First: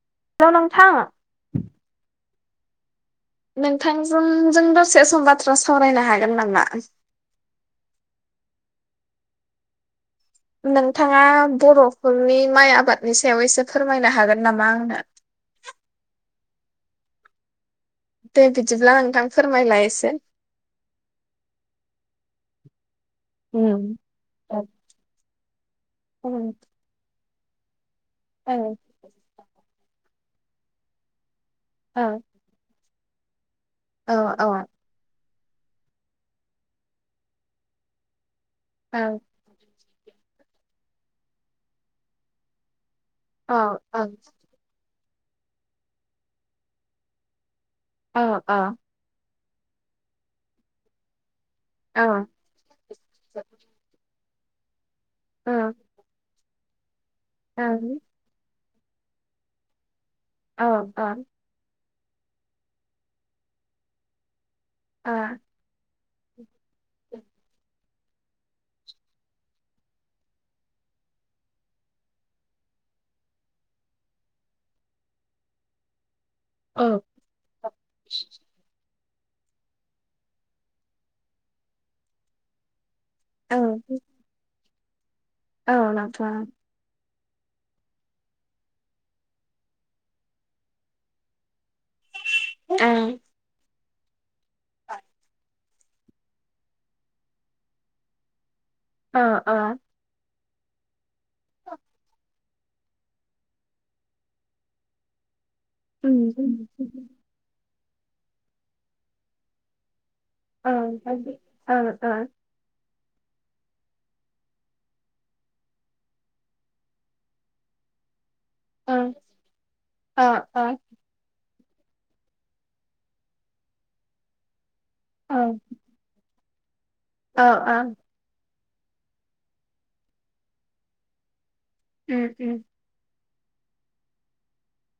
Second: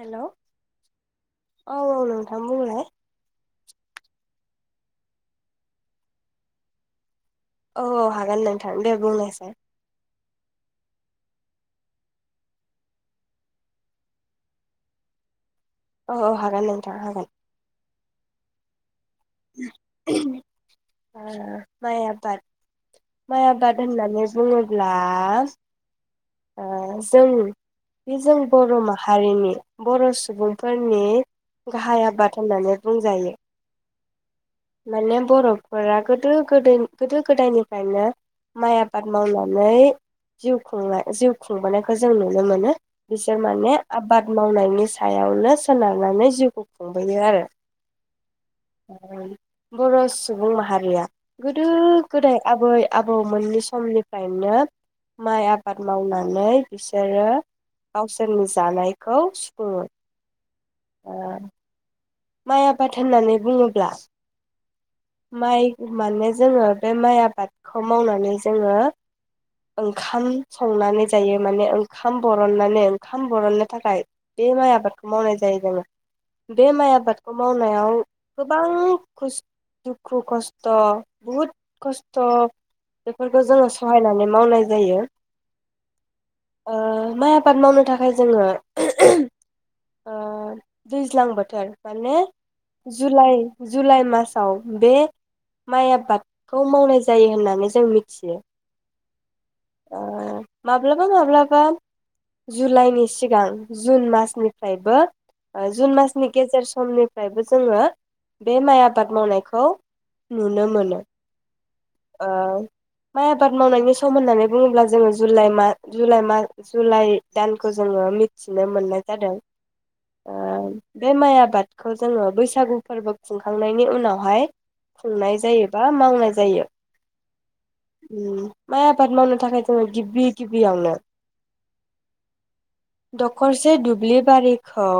हेल' औ औ [unintelligible] नोंथांजोंजों दसे सम बाथ्रा सावरायनो हागोन नामा? औ औ हागोन नोंथां दे बुंनायसाइ नोंथाङा बर'फोरनि माइ आबादनि सायाव एसे फोरमायनो हागोन नामा आंनो? औ हागोन नोंथा हागोन दे बिदिब्ला नोंथां फोरमायलाय एसे बाद माइ आबाद औ होननानै औ बुङोब्ला औ ओ जों बे जों बर' माहारिनि बर' सुबुंफोरनि औ गाहाया आबाद होननानै बुंजायो। औ माने बर'फोरा गोदो गोदो गोदो गोदायनिफ्रायनो माइ औ आबाद मावनानै जिउ खुंनाय जिउ खुंबोनायखौ जों नुनो मोनो। बिसोर औ माने आबाद मावनायनि सायावनो सोनारनानै जिउखौ खुंबोयो आरो अ अ बर' सुबुं माहारिया गोदो औ गोदाय आबै आबौ मोननि समनि गायनो माइ नोंथां आबाद मावनानै [unintelligible] [inaudible] दानायखौ सुफुंयो। औ आ माइ आबाद होननानै बुङोब्ला माइ माने जोङो बे माय आबाद मावनानै जोङो ओंखाम संनानै जायो माने ओंखाम बरननानै ओंखाम बरननो थाखाय बे माइ आबादखौ मावनाय जायो जोङो बे औ माइ आबादखौ मावनायाव गोबां खुस दुखु खस्थ' बहुत खस्थ' बेफोरखौ जोङो सहायनानै मावनाय जायो। औ नोथां। ओ माइ आबाद मावनो थाखाय जोङो ओ दैज्लां बोथोर माने जुलाय जुलाइ मास औ बे माइ आबादखौ मावनाय जायो होननानै जों मिथियो। आ आ। माब्लाब ब्ला माब्लाबा जुलाइनि सिगां जुन मासनिफ्रायबो ओ जुन मासनि गेजेर समनिफ्रायबो जोङो बे माइ आ आबाद मावनायखौ नुनो मोनो। अ अ। ओ माइ आबाद मावनायनि सम होननानै बुङोब्ला जोङो जुलाइ माह जुलाइ मास जुलाइ दानखौ जोङो मिथ मिथिनो मोननाय औ जादों। ओ बे माइ आबाद खो जोङो बैसागु फोरबो खुंखांनायनि उनावहाय खुंनाय जायोबा मावनाय जायो। अ अ। उम माइ आबाद मावनो थाखाय जोङो गिबि गिबियावनो उम उम। दखरसे दुब्लिबारिखौ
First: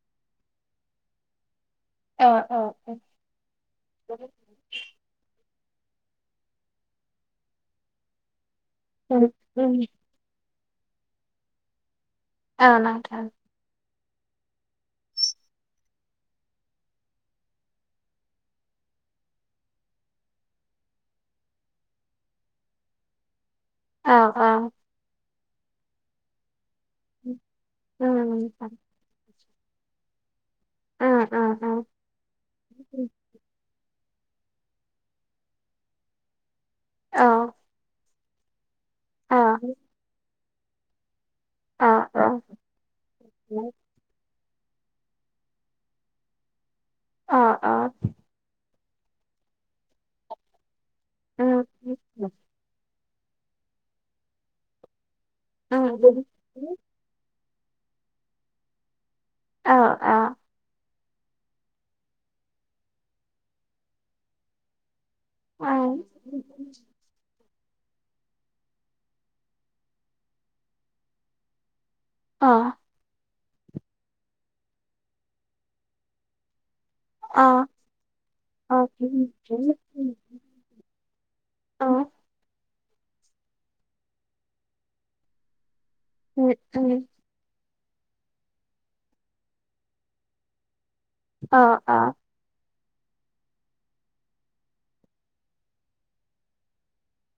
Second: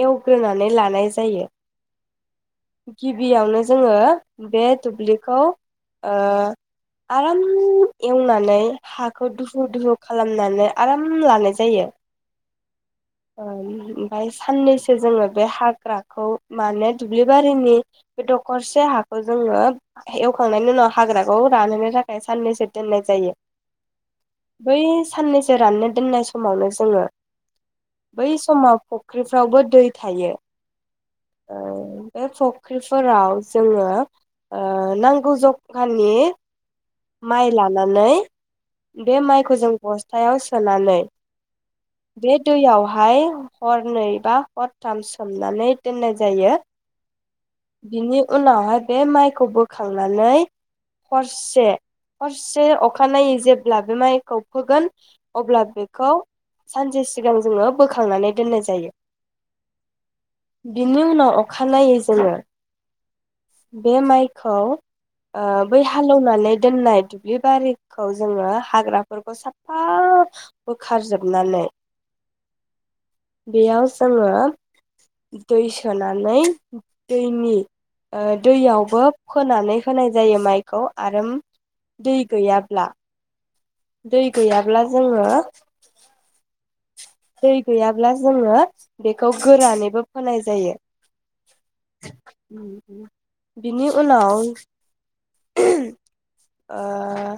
एवग्रोनानै लानाय जायो। ओ ओ गिबियावनो जोङो बे दुब्लिखौ ओ आराम एवनानै ओ हाखौ ओ दुहु दुहु खालामनानै आराम लानाय जायो। औ नोंथां। बायस साननैसो जोङो बे हाग्राखौ माने दुब्लिबारिनि बे दखरसे हाखौ जोङो एवखांनायनि उनाव हाग्राखौ रानहोनो थाखाय साननैसो दोननाय जायो। औ औ बै साननैस फोराननो दोननाय समावनो [unintelligible] उम बै उम समाव फोरावबो दै थायो। ओ बे उम फख्रिफोराव जोङो ओ नांगौ जखानि औ माइ लालाानानैै बे माइखौ जों बस्थायाव सोनानै औ बे औ दैयावहाय हर ब बा हरथाम सोमनानै दोननाय जायो औ बिनि उन बे माइखौ बोखांनानै उम हरसे उम उम हरसे अ अखानायै जेब्ला बे माइखौ फोगोन अब्ला औ बेखौ सानसे सिगां जोङो बोखांनानै दोननाय जायो औ औ। बिनि उनाव अखानायै जोंडो बे माइखौ ओ औ बै हालेवनानै दोननाय दुब्लि गारिखौ जोङो हाग्राफोरखौ साफा बोखारजोबनानै अ। बेयाव जोङो दै सोनानै अ दैनि ओ अ दैयावबो उम फोनानै होनाय उम जायो माइखौ आरो अ दै गैयाब्ला दै गैयाब्ला जोङो उम। दै गैयाब्ला जोङो बेखौ गोरानैबो फोनाय जायो आ आ। बिनि उनाव ओम ओ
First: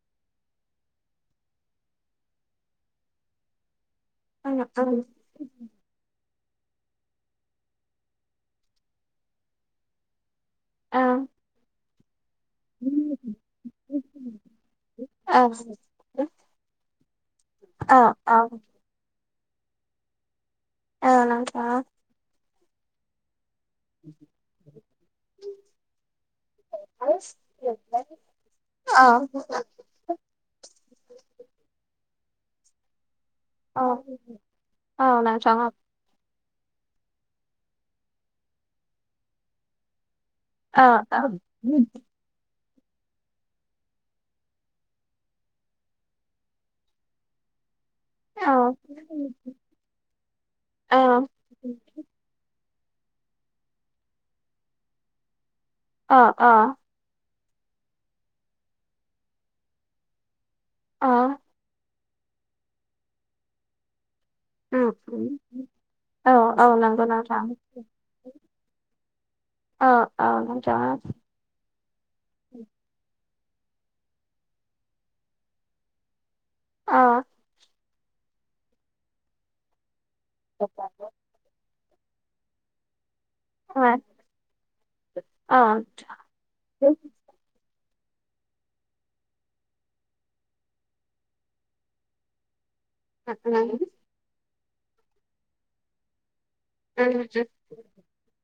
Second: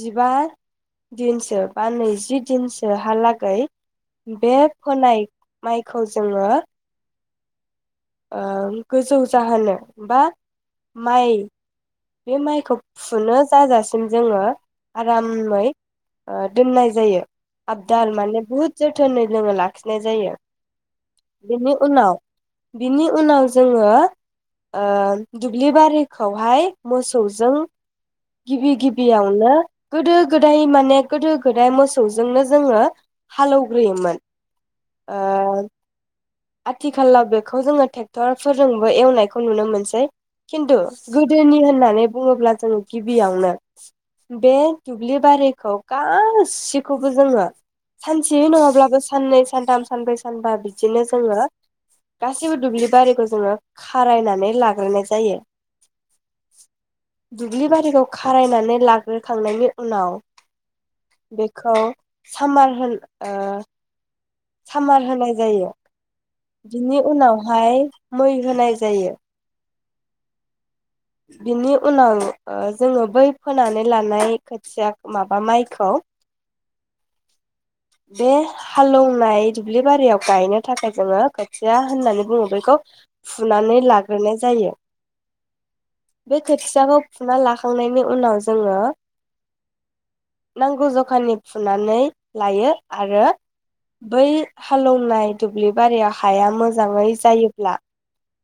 जिबा दिनसो बा नैजि दिनसोहालागै बे उम उम फोनाय माइखौ जोङो ओ गोजौ जाहोनो बा औ औ माय। बे माइखौ फुनो जाजासिम जोङो आरामै ओ दोननाय जायो आबदाल औ माने बुहुद जोथोनै जोङो लाखिनाय जायो औ नोंथां बिनि उनाव बिनि उनाव जोङो ओ दुब्लि बारिखौहाय औ मोसौजों गिबि औ गिबियावनो गोदो गोदाय माने गोदो गोदाय मोस जोंनो जोङो हालौग्रोयोमोन औ ओ नोंथां औ आथिखालाव बेफ खौ जोङो ट्रेक्टर फोरजोंबो एवनायखौ नुनो मोनसै। खिन्थु औ औ गोदोनि होननानै बुङोब्ला जों गिबियावनो बे दुब्लि बारिखौ गासैखौबो जोङो सानसेयै नङाब्लाबो साननै सानथाम सानब्रै सानबा बिदिनो जोङो सैबो दुब्लि बारिखौ जोङो खारायनानै लाग्रोनाय जायो। औ दुब्लि बारिखौ खारायनानै लाग्रोखांनायनि उनाव अ बेखौ सामार होन ओ उम सामार होनाय उम जायो औ औ बिनि नंगौ नोंथां उनावहाय मै होनाय जायो। अ औ नोंथाङा बिनि उनाव ओ जोङो बै फोनानै लानाय खोथिया माबा माइखौ अ बे हालेवनाय दुब्लि बारियाव गायनो थाखाय जोङो खोथिया होननानै बुङो बेखौ फुनानै लाग्रोनाय जायो। ओ बे खोथियाखौ फुना लाखांनायनि उनाव जोङो नांगौ ज'खानि फुनानै लायो। आरो बै हालेवनाय दुब्लि बारियाव हाया मोजाङै जायोब्ला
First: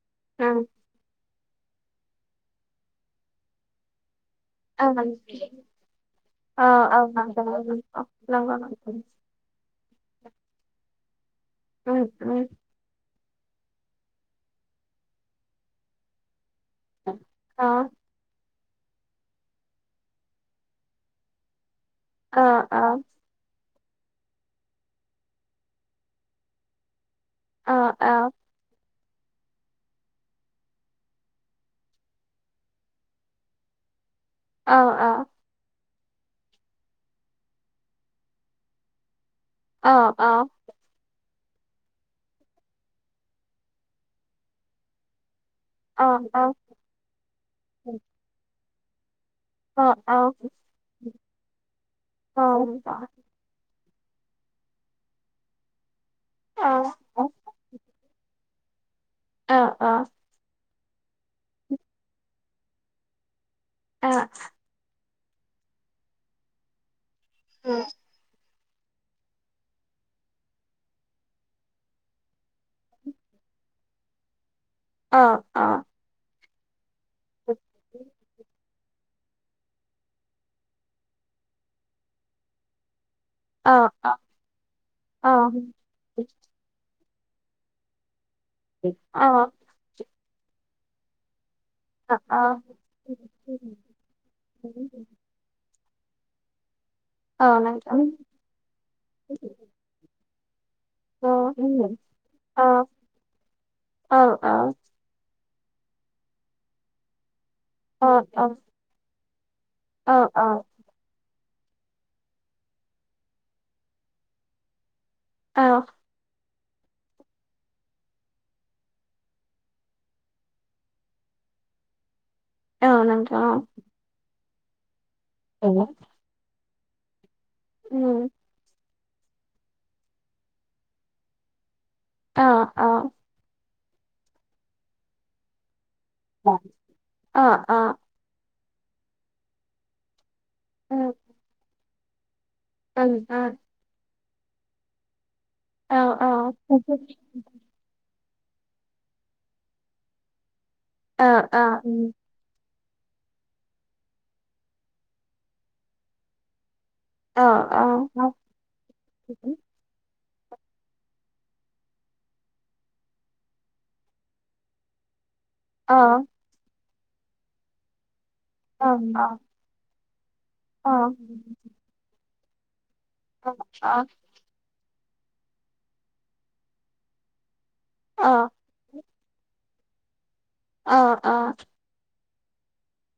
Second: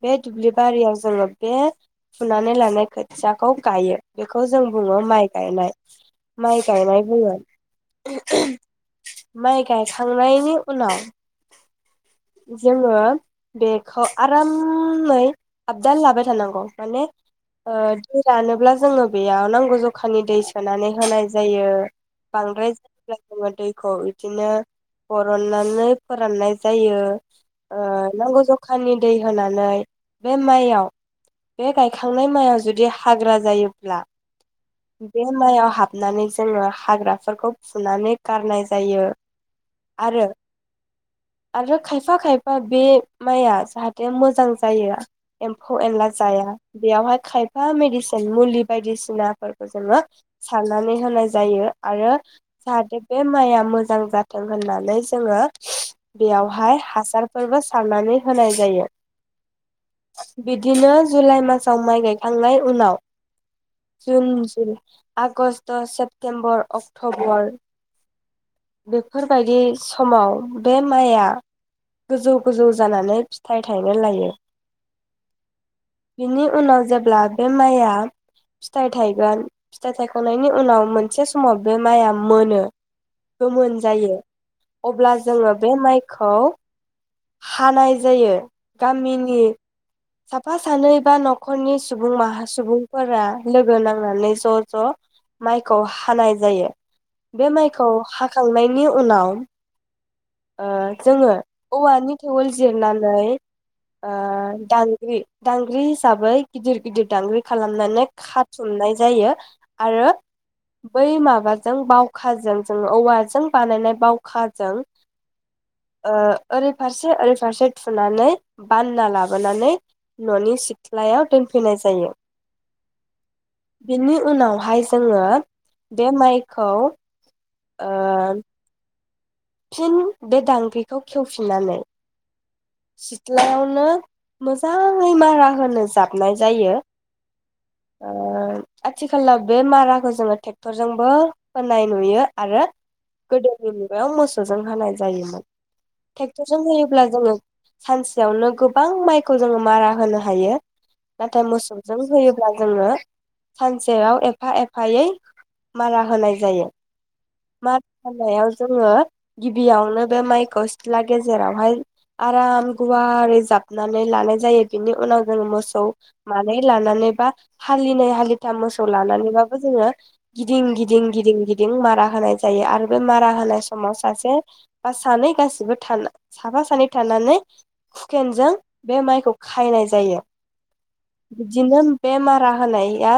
बे दुब्लि बारियाव जोङो बेब फुनानै लानाय खोथियाखौ गायो। बेखौ जों बुङो माइ गायनाय माइ गायनाय बुङो। नंगौ उम माइ गायखांनायनि उनाव उम जोङो बेखौ आरामै आपडान लाबाय थानांगौ। माने औ ओ दै रानोब्लाज जोङो बेयाव नांगौ जखानि दै सोनानै होनाय जायो। औ बांद्राय औ [unintelligible] दै खौ इदिनो बर'ननानै फोराननाय जायो। औ ओ औ नांगौ जखानि दै होनानै बे माइआव बे गायखांनाय मायाव जुदि हाग्रा जायोब्ला औ औ बे माइयाव हाब नानै जोङो हाग्राफोरखौ फुनानै गारनाय जायो। अ आरो अ आरो खायफा खायफा बे माइया जाहाथे मोजां जायो एम्फौ एन जाया बेयावहाय खायफा मेडिसिन मुलि बायदिसिना फोरखौ औ जोङो औ सारनानै होनाय जायो आरो औ जाहाथे बे माइआ मोज जां जाथों होननानै जोङो बेयावहाय हासारफोरबो सारनानै होनाय जायो। अ अ दिनो जुलाइ मासाव माइ गायखांनाय उनाव जुन जु आगष्ट, सेप्तेम्बर, अक टबल बेफोरबायदि समाव बे माइया गोजौ गोजौ जानानै फिथाइ थायनो लायो। अ अ बिनि उनाव जेब ब्ला बे माइया फिथाइ थाइगोन, फिथाय थायखांनायनि उनाव मोनसे समाव बे माइआ मोनो। गोमोन जायो अब्ला जोङो बे माइखौ हानाय जायो। गामिनि साफास सानै बा नक खनि सुबुं औ माहा सुबुंफोरा लोगो नांनानै ज ज माइ खौ हानाय जायो। बे माइखौ हाखांनायनि उनाव ओ जोङो औवानि थेवोल जिरनानै ओ दांग्रि दांग्रि हिसाबै गिदिर गिदिर दांग्रि खालामनानै खाथुमनाय जायो आरो बै माबा जों बावखाजों जों औवाजों बानायनाय बावखाजों औ ओ ओरै फारसे ओरै फारसे थुनानै बानना लाबोनानै ननि सिथ्लायाव दोनफैनाय जायो औ नोंथां औ बिनि [unintelligible] जोङो बे माइ खौ उम फिन बे दांगख्रिखौ खेवफिननानै सितलायावनो मोजाङै मारा होनो जाब हाबनाय जायो ओ आथिखालाव बे माराखौ जोङो थेक क्टर जोंबो होनाय नुयो आरो गोदोनि नुगायाव मोस सौजों होनाय जायोमोन औ औ ट्रेक्टरजों होयोब्ला जोङो सानसेयावनो गोबां माइखौ जोङो मारा होनो हायो नाथाय मोसौजों होयोब्ला जोङो सानसेयाव एफा एफायै मारा होनाय जायो मारा होनायाव जोङो गिबियावनो बे माइ खौ सिथ्ला गेजेरावहाय आराम गुवारै जाबनानै लानाय जायो बेनि उनाव जों मोसौ मानै लानानै बा हालिनै हालि फिसा मोसौ लानानैबाबो जोङो गिदिं गिदिं गिदिं गिदिं मारा होनाय जायो आरो बेमारा होनाय समाव सासे बा सानै गासिबो थानो साफा सानै थानानै खुकेनजों बे माइखौ खायनाय जायो। बिब्दिनो बे मा रा होनाया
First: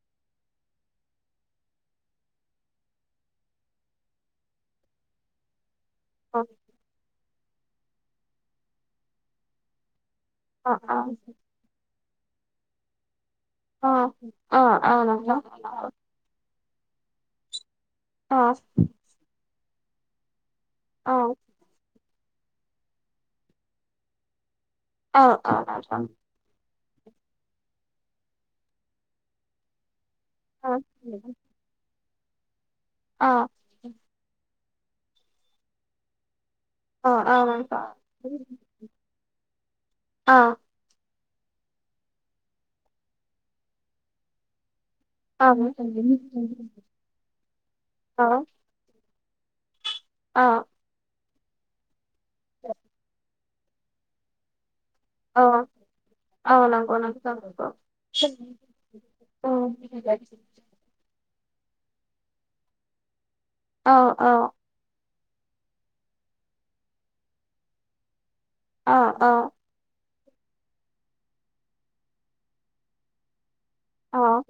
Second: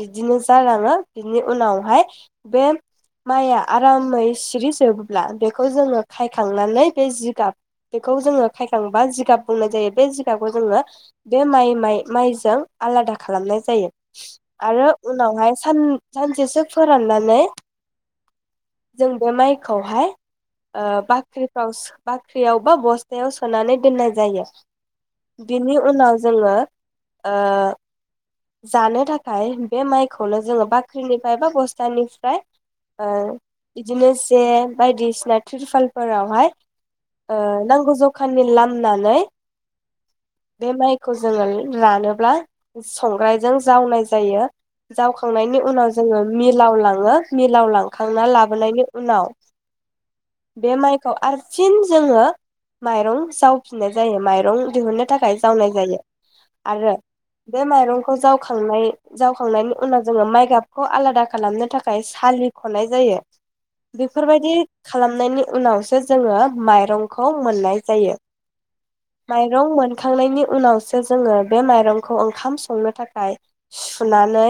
बिदिनो जालाङो बिनि उनावहाय बे माइया आरामै सिरि जोबोब्ला बेखौ जोङो खायखांनानै बे जिब गाब बेखौ जोङो खायखांबा जिगाब बुंनाय जायो बे जिग गाबखौ जोङो बे माइ माइ माइजों आलादा खालामनाय जायो। आरो उनावहाय सान सानसेसो फोराननानै जों बे माइ खौहाय। ओ बाख्रिफ्रावसो बाख्रियाव खौ बस्थायाव सोनानै दोननाय जायो। बिनि उनाव जोङो ओ जानो थाखाय बे माइ खौनो जोङो बाख्रिनिफ्राय बा गसथानि फ्राय ओ इदिनो जेन बायदिसिना तिरपालफोरावहाय ओ नांगौ जखानि लामनानै बे माइखौ खौ जोङो रानोब्ला संग्रायजों जावनाय जायो। जावखांनायनि उनाव जोङो मिलाव लाङो मिलाव लांखांना लाबोनायनि उनाव बे माइखौ आरस चिनस जोङो माइरं जाव फिनाय जायो माइरं दिहुननो थाखाय जावनाय जायो आरो बे माइरंखौ जावखांनाय जावखांनायनि उनाव जोङो माइ गाबखौ आलादा खालामनो थाखाय सालिखनाय जायो बेफोरबायदि खालाम नायनि उनावो जोङो माय रंखौ मोननाय जायो माइरं मोन खांनायनि उनावसो जोङो बे माइरंखौ ओंखाम संनो थाखाय सुनानै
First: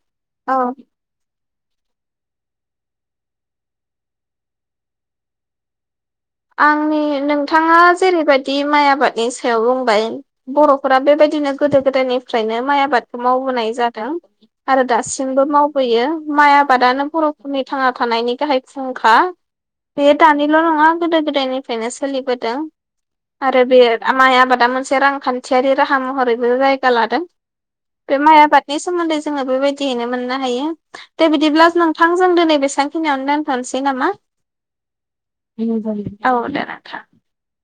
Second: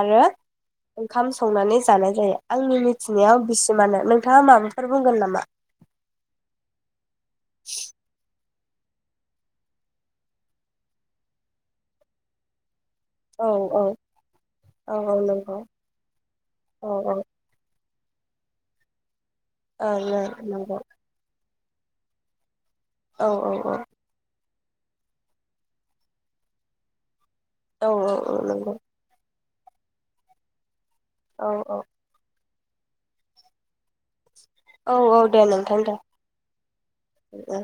आरो ओंखाम संनानै जानाय जायो आंनि मिथिनायाव बिसिमानो नोंथाङा माबाफोर बुंगोन नामा? आंनि नोंथाङा जेरैबायदि बि माइ आबादनि सायाव बुंबाय बर'फोरा बेबायदिनो गोदो गोदायनिफ्रायनो माइ आबाद औ मावबोनाय औ जादों आरो औ औ दासिमबो नंगौ मावबोयो माइ औ आबादानो औ बर'फोरनि थाङा थानायनि गाहाय फुंखा बे ओं दानिल' नंगौ नङा गोदोनिफ्रायनो सोलिबोदों औ आरो औ बे माइ आबाद दा मोनसे रांखान्थियारि राहा महरैबो जायगा लादों औ औ बे औ माइ नंगौ आबादनि सोमोन्दै जोङो बेबायदियैनो मोननो हायो दे औ बिदिब्ला औ नोंथांजों दिनै बे सांखिनियावनो दोनथ'नोसै नामा? औ औ दे नोंथां औ दे नोंथां दे